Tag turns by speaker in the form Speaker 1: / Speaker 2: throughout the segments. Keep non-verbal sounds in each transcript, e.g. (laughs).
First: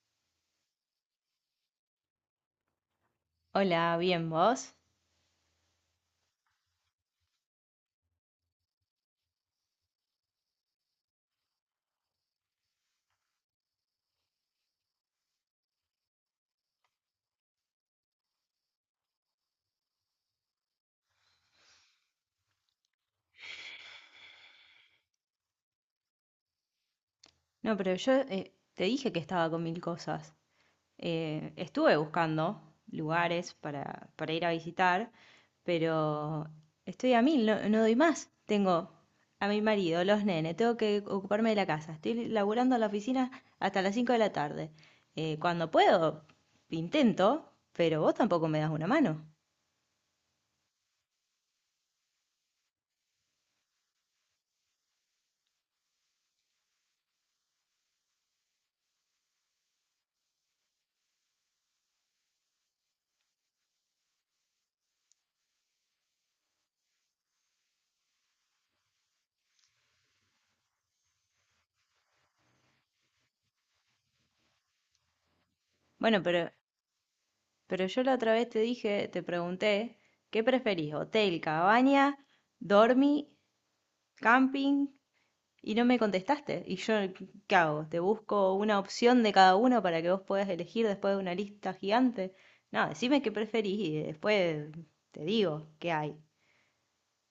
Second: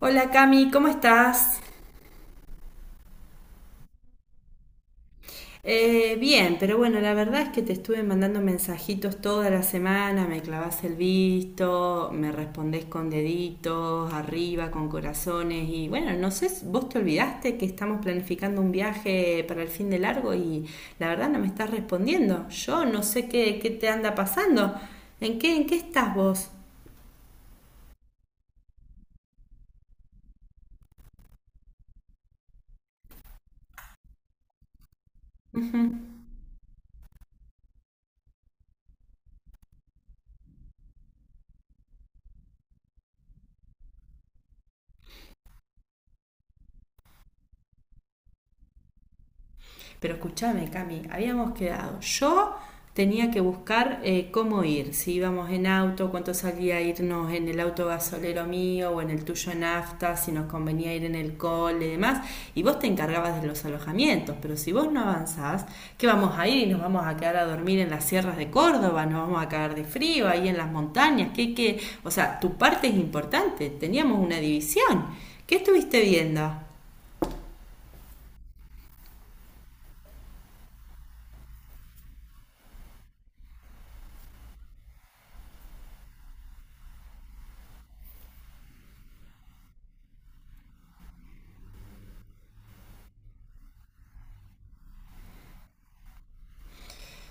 Speaker 1: Hola, Cami, ¿cómo estás?
Speaker 2: Hola, bien, ¿vos?
Speaker 1: Bien, pero bueno, la verdad es que te estuve mandando mensajitos toda la semana, me clavás el visto, me respondés con deditos, arriba, con corazones y bueno, no sé, vos te olvidaste que estamos planificando un viaje para el fin de largo y la verdad no me estás respondiendo. Yo no sé qué te anda pasando. ¿En qué estás vos?
Speaker 2: No, pero yo te dije que estaba con mil cosas. Estuve buscando lugares para ir a visitar, pero estoy a mil, no, no doy más. Tengo a mi marido, los nenes, tengo que ocuparme de la casa. Estoy laburando en la oficina hasta las 5 de la tarde. Cuando puedo, intento, pero vos tampoco me das una mano.
Speaker 1: Pero escúchame, Cami, habíamos quedado. Yo tenía que buscar cómo ir, si íbamos en auto, cuánto salía irnos en el auto gasolero mío o en el tuyo nafta, si nos convenía ir en el cole y demás. Y vos te encargabas de los alojamientos, pero si vos no avanzás, ¿qué vamos a ir? ¿Nos vamos a quedar a dormir en las sierras de Córdoba? ¿Nos vamos a caer de frío ahí en las montañas? ¿Qué, qué? O sea, tu parte es importante, teníamos una división. ¿Qué estuviste
Speaker 2: Bueno, pero,
Speaker 1: viendo?
Speaker 2: pero yo la otra vez te dije, te pregunté, ¿qué preferís? ¿Hotel, cabaña, dormi camping? Y no me contestaste. ¿Y yo qué hago? ¿Te busco una opción de cada uno para que vos puedas elegir después de una lista gigante? No, decime qué preferís y después te digo qué hay.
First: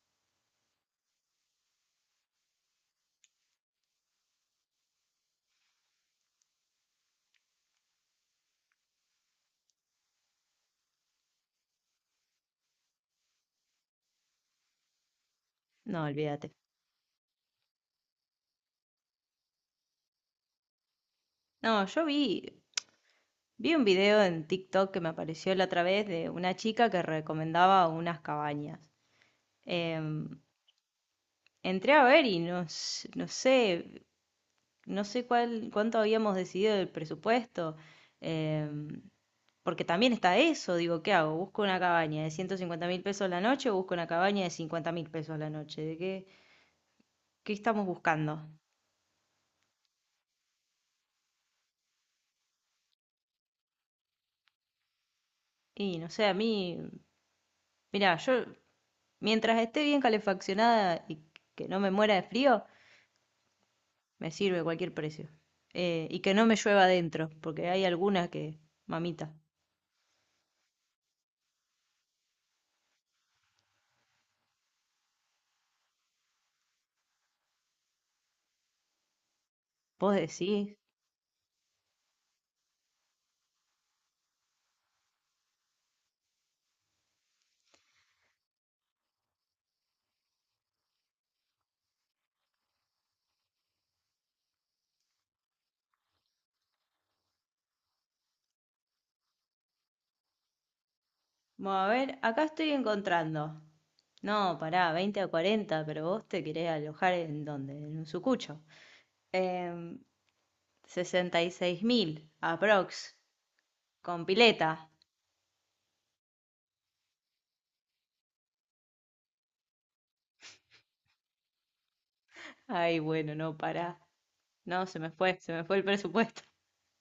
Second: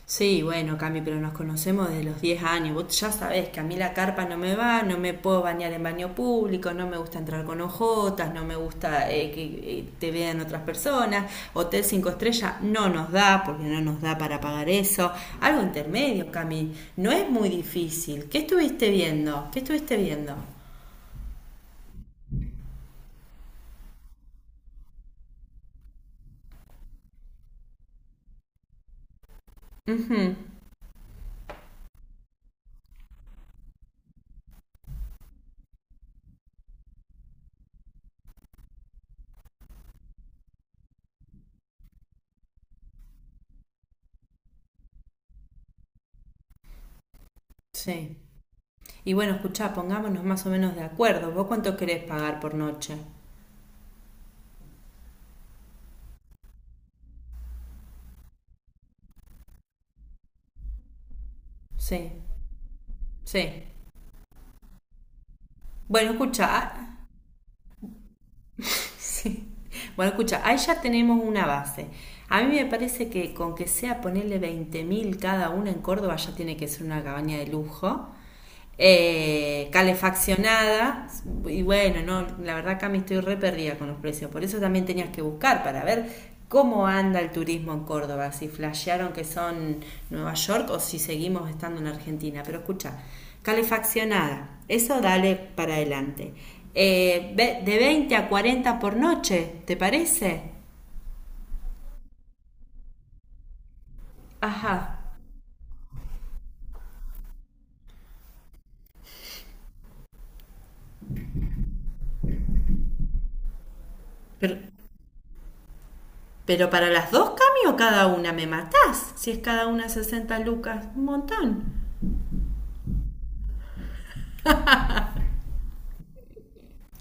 Speaker 1: Sí, bueno, Cami, pero nos conocemos desde los 10 años. Vos ya sabés que a mí la carpa no me va, no me puedo bañar en baño público, no me gusta entrar con ojotas, no me gusta que te vean otras personas. Hotel 5 estrellas no nos da, porque no nos da para pagar eso. Algo
Speaker 2: No,
Speaker 1: intermedio,
Speaker 2: olvídate.
Speaker 1: Cami. No es muy difícil. ¿Qué estuviste viendo? ¿Qué estuviste viendo?
Speaker 2: No, yo vi un video en TikTok que me apareció la otra vez de una chica que recomendaba unas cabañas. Em, Entré a ver y no, no sé cuánto habíamos decidido del presupuesto. Em, Porque también está eso, digo, ¿qué hago? ¿Busco una cabaña de 150 mil pesos la noche o busco una cabaña de 50 mil pesos la noche? ¿De qué estamos
Speaker 1: Sí.
Speaker 2: buscando?
Speaker 1: Y bueno, escuchá, pongámonos más o menos de acuerdo. ¿Vos cuánto querés pagar por noche?
Speaker 2: Y no sé, a mí, mira, yo mientras esté bien calefaccionada y que no me muera
Speaker 1: Sí,
Speaker 2: de frío,
Speaker 1: sí.
Speaker 2: me sirve cualquier precio.
Speaker 1: Bueno,
Speaker 2: Y que no me llueva
Speaker 1: escucha.
Speaker 2: adentro, porque hay algunas que, mamita,
Speaker 1: Sí. Bueno, escucha, ahí ya tenemos una base. A mí me parece que con que sea ponerle 20.000 cada una en Córdoba ya tiene que ser una cabaña de lujo.
Speaker 2: vos decís,
Speaker 1: Calefaccionada y bueno, no, la verdad acá me estoy re perdida con los precios, por eso también tenías que buscar para ver. ¿Cómo anda el turismo en Córdoba? Si flashearon que son Nueva York o si seguimos estando en Argentina. Pero escucha, calefaccionada, eso dale para adelante. Eh, de 20 a 40 por noche, ¿te parece?
Speaker 2: bueno, a ver, acá estoy encontrando. No, pará,
Speaker 1: Ajá.
Speaker 2: 20 a 40, pero vos te querés alojar en dónde, en un sucucho. Em, 66.000, aprox, con
Speaker 1: Pero,
Speaker 2: pileta.
Speaker 1: pero para las dos, Cami, o cada una, me matás. Si es cada una 60 lucas, un montón.
Speaker 2: Ay, bueno, no, pará. No, se me fue el presupuesto.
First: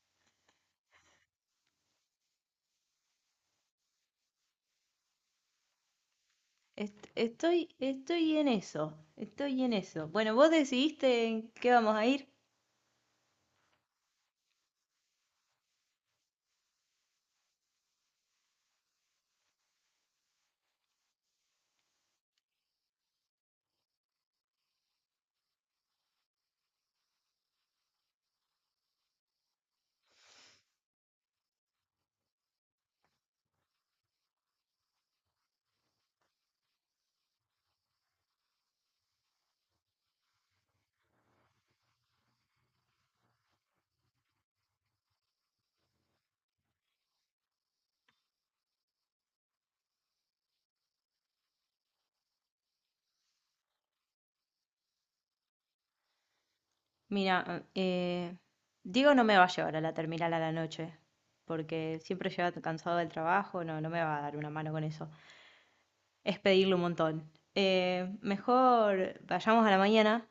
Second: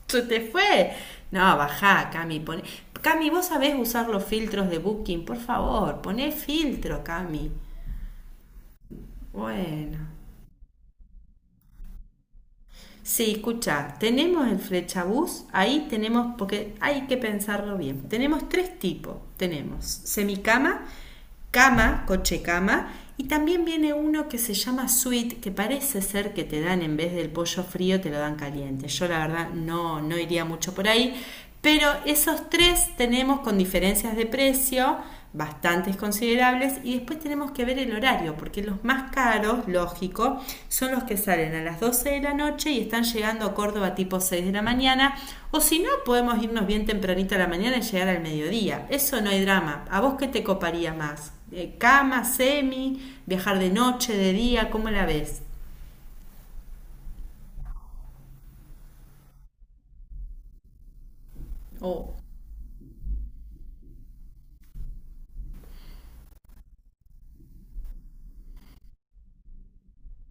Speaker 1: Se te fue. No, bajá, Cami. Pone... Cami, vos sabés usar los filtros de Booking, por favor. Poné filtro, Cami.
Speaker 2: Estoy en eso, estoy en eso.
Speaker 1: Bueno.
Speaker 2: Bueno, vos decidiste en qué vamos a ir.
Speaker 1: Sí, escucha, tenemos el flechabús, ahí tenemos, porque hay que pensarlo bien. Tenemos tres tipos. Tenemos semicama, cama, coche cama, y también viene uno que se llama suite, que parece ser que te dan en vez del pollo frío, te lo dan caliente. Yo la verdad no, no iría mucho por ahí, pero esos tres tenemos con diferencias de precio bastantes considerables y después tenemos que ver el horario porque los más caros, lógico, son los que salen a las 12 de la noche y están llegando a Córdoba tipo 6 de la mañana o si no podemos irnos bien tempranito a la mañana y llegar al mediodía. Eso no hay drama. ¿A vos qué te coparía más? ¿Cama, semi, viajar de noche, de día? ¿Cómo la ves?
Speaker 2: Mira, Diego no me va a llevar a la terminal a la noche, porque
Speaker 1: O
Speaker 2: siempre llega cansado del trabajo, no, no me va a dar una mano con eso. Es pedirle un montón. Mejor vayamos a la mañana.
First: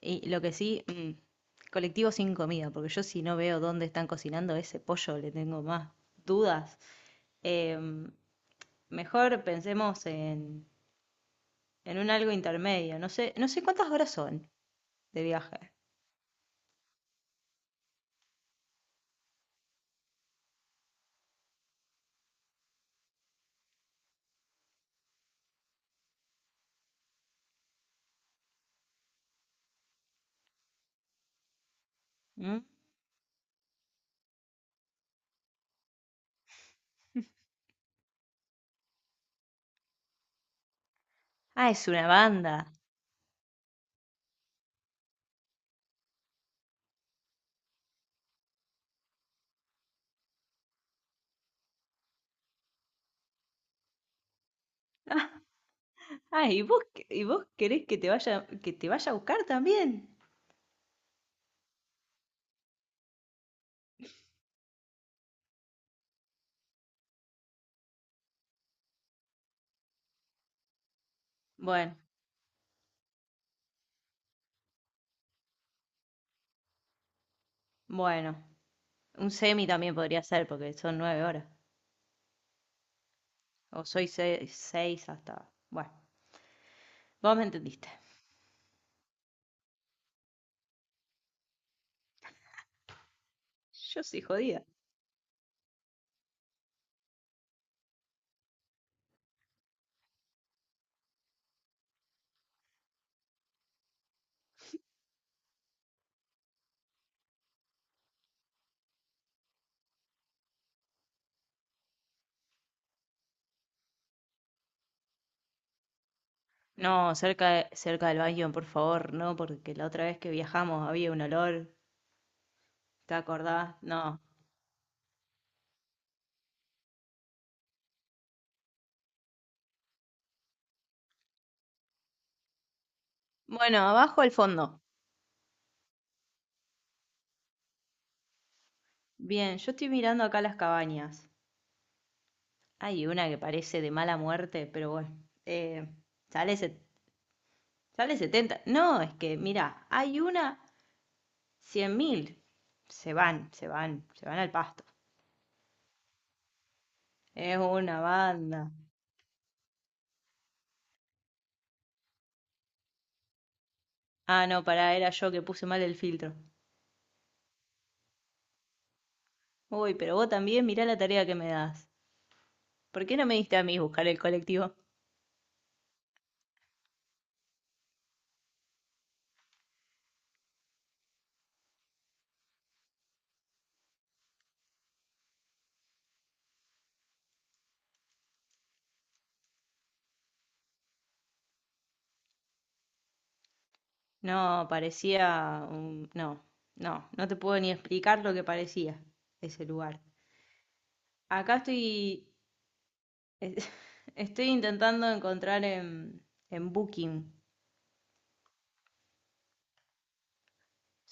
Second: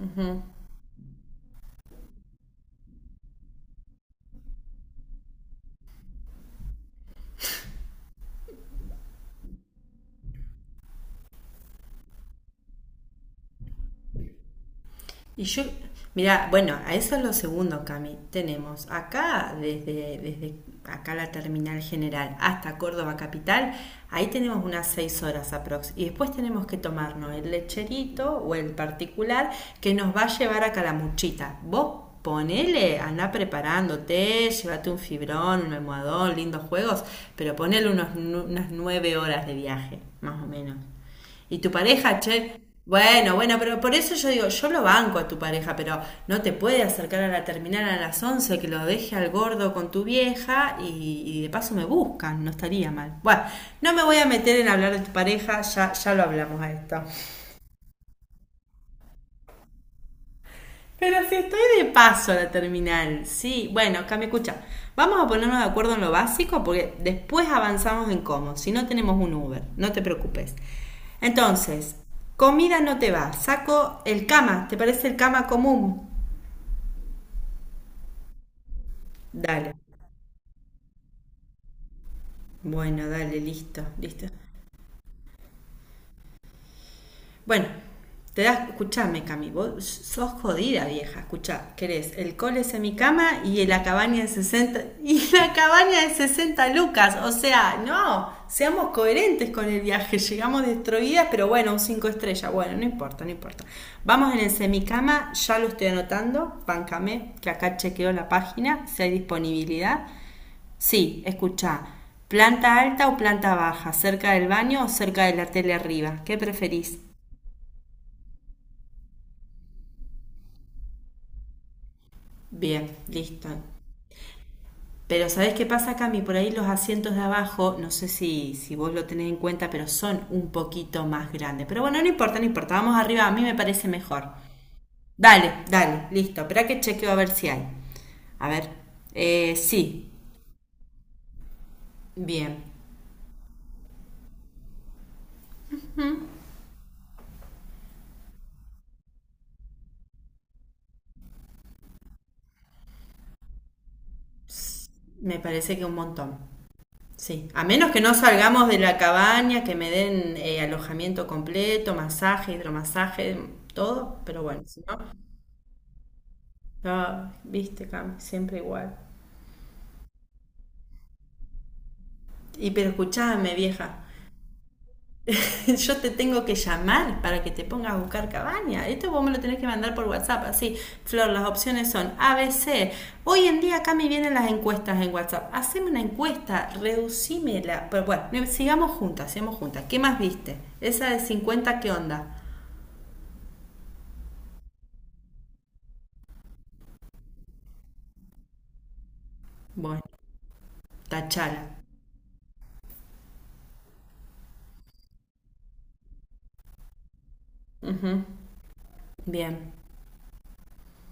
Speaker 2: Y lo que sí, colectivo sin comida, porque yo si no veo dónde están cocinando ese pollo, le tengo más dudas. Em, Mejor pensemos en un algo intermedio. No sé, no sé cuántas horas son de
Speaker 1: Y yo,
Speaker 2: viaje.
Speaker 1: mira, bueno, a eso es lo segundo, Cami. Tenemos acá, desde acá la terminal general hasta Córdoba capital, ahí tenemos unas 6 horas aprox. Y después tenemos que tomarnos el lecherito o el particular que nos va a llevar a Calamuchita. Vos
Speaker 2: ¿Mm?
Speaker 1: ponele, anda preparándote, llévate un fibrón, un almohadón, lindos juegos, pero ponele unos, unas 9 horas de viaje, más o menos. Y
Speaker 2: Ah,
Speaker 1: tu
Speaker 2: es una
Speaker 1: pareja, che,
Speaker 2: banda.
Speaker 1: bueno, bueno, pero por eso yo digo, yo lo banco a tu pareja, pero no te puede acercar a la terminal a las 11 que lo deje al gordo con tu vieja y de paso me buscan, no estaría mal. Bueno, no me voy a meter en hablar de
Speaker 2: (laughs)
Speaker 1: tu
Speaker 2: Ah,
Speaker 1: pareja, ya, ya lo hablamos
Speaker 2: ¿Y
Speaker 1: a
Speaker 2: vos,
Speaker 1: esto.
Speaker 2: querés que que te vaya a buscar también?
Speaker 1: Pero si estoy de paso a la terminal, sí. Bueno, acá me escucha. Vamos a ponernos de acuerdo en lo básico porque después avanzamos en cómo. Si no tenemos un Uber, no te preocupes. Entonces,
Speaker 2: Bueno,
Speaker 1: comida no te va. Saco el cama. ¿Te parece el cama común?
Speaker 2: bueno, un semi
Speaker 1: Dale.
Speaker 2: también podría ser, porque son 9 horas.
Speaker 1: Bueno, dale, listo,
Speaker 2: O soy
Speaker 1: listo.
Speaker 2: seis, hasta. Bueno, vos me
Speaker 1: Bueno,
Speaker 2: entendiste.
Speaker 1: te das, escuchame, Cami, vos sos jodida, vieja. Escuchá, querés el cole es en y la
Speaker 2: Yo soy
Speaker 1: cabaña de
Speaker 2: jodida.
Speaker 1: 60, y la cabaña de 60 lucas. O sea, no, seamos coherentes con el viaje. Llegamos destruidas, pero bueno, un 5 estrellas. Bueno, no importa, no importa. Vamos en el semicama, ya lo estoy anotando. Bancame, que acá chequeo la página, si hay disponibilidad. Sí, escuchá. Planta alta o planta baja, cerca del baño o cerca de la tele arriba. ¿Qué preferís?
Speaker 2: No, cerca del baño, por favor, no, porque la otra vez que viajamos había un olor,
Speaker 1: Bien,
Speaker 2: ¿te
Speaker 1: listo.
Speaker 2: acordás? No.
Speaker 1: Pero ¿sabés qué pasa, Cami? Por ahí los asientos de abajo, no sé si vos lo tenés en cuenta, pero son un poquito más grandes. Pero bueno, no importa, no importa. Vamos arriba, a mí me
Speaker 2: Bueno,
Speaker 1: parece
Speaker 2: abajo al
Speaker 1: mejor.
Speaker 2: fondo.
Speaker 1: Dale, dale, listo. Espera que chequeo a ver si hay. A ver.
Speaker 2: Bien, yo estoy
Speaker 1: Sí,
Speaker 2: mirando acá las cabañas.
Speaker 1: bien.
Speaker 2: Hay una que parece de mala muerte, pero bueno, eh, sale, se- sale 70. No, es que, mira, hay una 100.000. Se van, se van, se van al pasto.
Speaker 1: Me parece que un montón. Sí.
Speaker 2: Es
Speaker 1: A menos que
Speaker 2: una
Speaker 1: no salgamos
Speaker 2: banda.
Speaker 1: de la cabaña, que me den alojamiento completo, masaje, hidromasaje, todo. Pero
Speaker 2: Ah, no,
Speaker 1: bueno, si
Speaker 2: pará,
Speaker 1: no,
Speaker 2: era yo que puse mal el filtro.
Speaker 1: no, viste, Cami, siempre igual.
Speaker 2: Uy, pero vos también mirá la tarea que me das.
Speaker 1: Y pero
Speaker 2: ¿Por qué no me
Speaker 1: escuchame,
Speaker 2: diste a mí
Speaker 1: vieja,
Speaker 2: buscar el colectivo?
Speaker 1: (laughs) yo te tengo que llamar para que te pongas a buscar cabaña. Esto vos me lo tenés que mandar por WhatsApp, así. Flor, las opciones son ABC. Hoy en día acá me vienen las encuestas en WhatsApp. Haceme una encuesta, reducímela. Pero bueno, sigamos juntas, sigamos juntas. ¿Qué más viste? Esa de cincuenta, ¿qué onda?
Speaker 2: No, parecía un… No, no, no te puedo ni explicar lo que parecía ese lugar.
Speaker 1: Bueno,
Speaker 2: Acá
Speaker 1: tachala.
Speaker 2: estoy, es- (laughs) estoy intentando encontrar en Booking.
Speaker 1: Ujú. Bien.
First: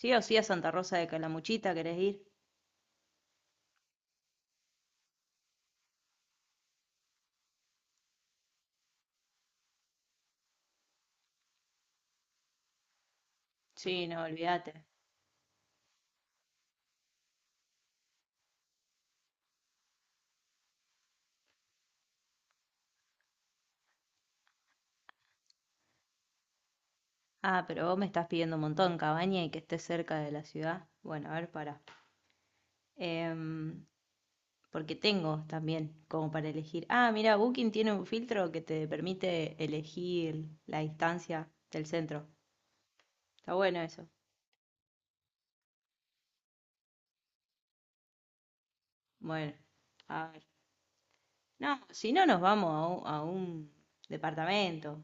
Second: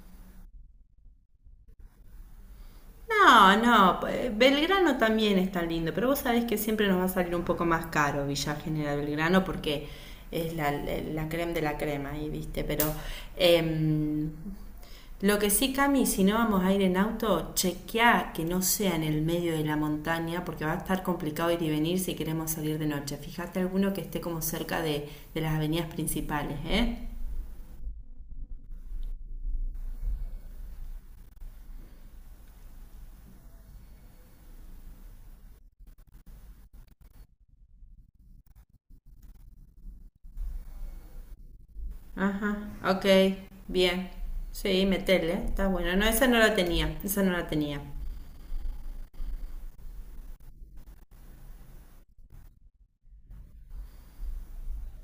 Speaker 2: Sí o sí a Santa Rosa de Calamuchita, ¿querés ir?
Speaker 1: No, no, Belgrano también está lindo, pero vos sabés que siempre nos va a salir un poco más caro Villa General Belgrano porque es la creme de la crema ahí, viste, pero
Speaker 2: Sí, no,
Speaker 1: em,
Speaker 2: olvídate.
Speaker 1: lo que sí, Cami, si no vamos a ir en auto, chequeá que no sea en el medio de la montaña porque va a estar complicado ir y venir si queremos salir de noche. Fíjate alguno que esté como cerca de las avenidas principales, ¿eh?
Speaker 2: Ah, pero vos me estás pidiendo un montón, cabaña y que esté cerca de la ciudad. Bueno, a ver, para porque tengo también como para elegir. Ah, mira, Booking tiene un filtro que te permite elegir la distancia del centro.
Speaker 1: Ajá, ok,
Speaker 2: Está bueno eso.
Speaker 1: bien. Sí, metele, está bueno. No, esa no la tenía, esa no la tenía.
Speaker 2: Bueno, a ver. No, si no nos vamos a un departamento.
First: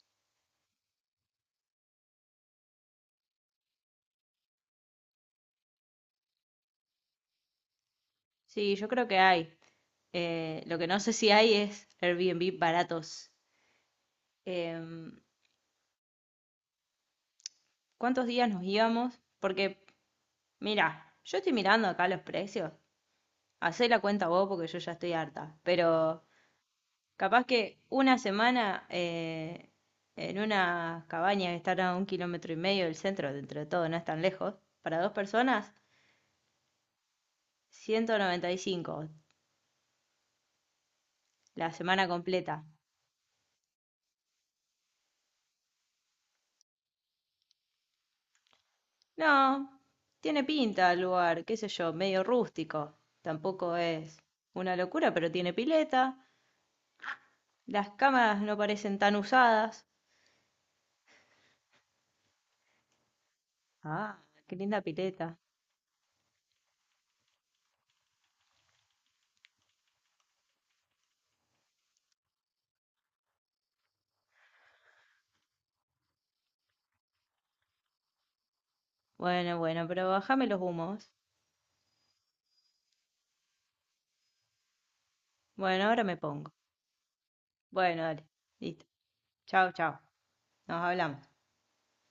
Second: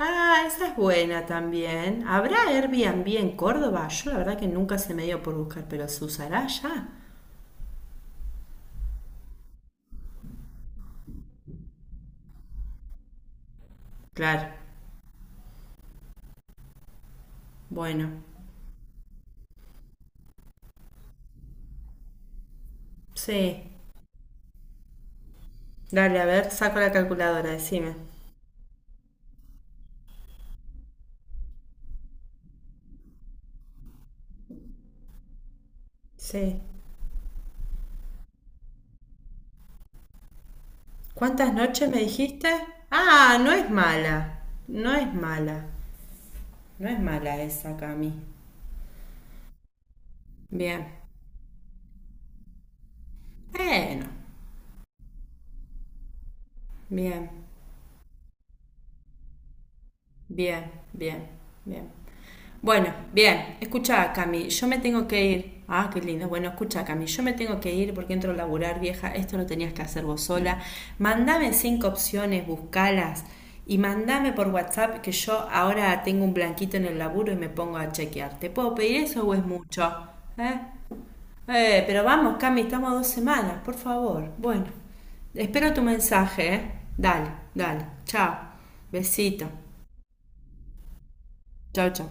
Speaker 1: Ah, esa es buena también. ¿Habrá Airbnb en Córdoba? Yo la verdad que nunca se me dio por buscar, pero ¿se usará ya?
Speaker 2: Sí, yo creo que hay. Lo que no sé si hay es Airbnb baratos.
Speaker 1: Claro,
Speaker 2: Em,
Speaker 1: bueno,
Speaker 2: ¿Cuántos días nos íbamos? Porque, mira, yo estoy mirando acá los precios.
Speaker 1: sí.
Speaker 2: Hacé la cuenta vos porque yo ya estoy harta.
Speaker 1: Dale,
Speaker 2: Pero
Speaker 1: a ver, saco la
Speaker 2: capaz
Speaker 1: calculadora,
Speaker 2: que
Speaker 1: decime.
Speaker 2: una semana en una cabaña que está a un kilómetro y medio del centro, dentro de todo, no es tan lejos, para dos personas,
Speaker 1: Sí.
Speaker 2: 195.
Speaker 1: ¿Cuántas
Speaker 2: La
Speaker 1: noches me
Speaker 2: semana
Speaker 1: dijiste?
Speaker 2: completa.
Speaker 1: Ah, no es mala. No es mala. No es mala esa, Cami.
Speaker 2: No, tiene
Speaker 1: Bien.
Speaker 2: pinta el lugar, qué sé yo, medio rústico. Tampoco
Speaker 1: Bueno,
Speaker 2: es una locura, pero tiene pileta.
Speaker 1: bien,
Speaker 2: Las cámaras no parecen tan usadas.
Speaker 1: bien, bien, bien. Bueno, bien, escucha,
Speaker 2: Ah,
Speaker 1: Cami,
Speaker 2: qué
Speaker 1: yo me
Speaker 2: linda
Speaker 1: tengo que
Speaker 2: pileta.
Speaker 1: ir. Ah, qué lindo. Bueno, escucha, Cami, yo me tengo que ir porque entro a laburar, vieja. Esto lo tenías que hacer vos sola. Mandame cinco opciones, buscalas y mandame por WhatsApp que yo ahora tengo un blanquito en el laburo y me pongo a chequear. ¿Te puedo pedir eso o es
Speaker 2: Bueno, bueno,
Speaker 1: mucho?
Speaker 2: pero bájame
Speaker 1: ¿Eh?
Speaker 2: los humos.
Speaker 1: Pero vamos, Cami, estamos a 2 semanas, por favor. Bueno, espero tu
Speaker 2: Bueno, ahora me pongo.
Speaker 1: mensaje, ¿eh? Dale, dale.
Speaker 2: Bueno, dale.
Speaker 1: Chao.
Speaker 2: Listo.
Speaker 1: Besito.
Speaker 2: Chao, chao. Nos hablamos.
Speaker 1: Chao, chao.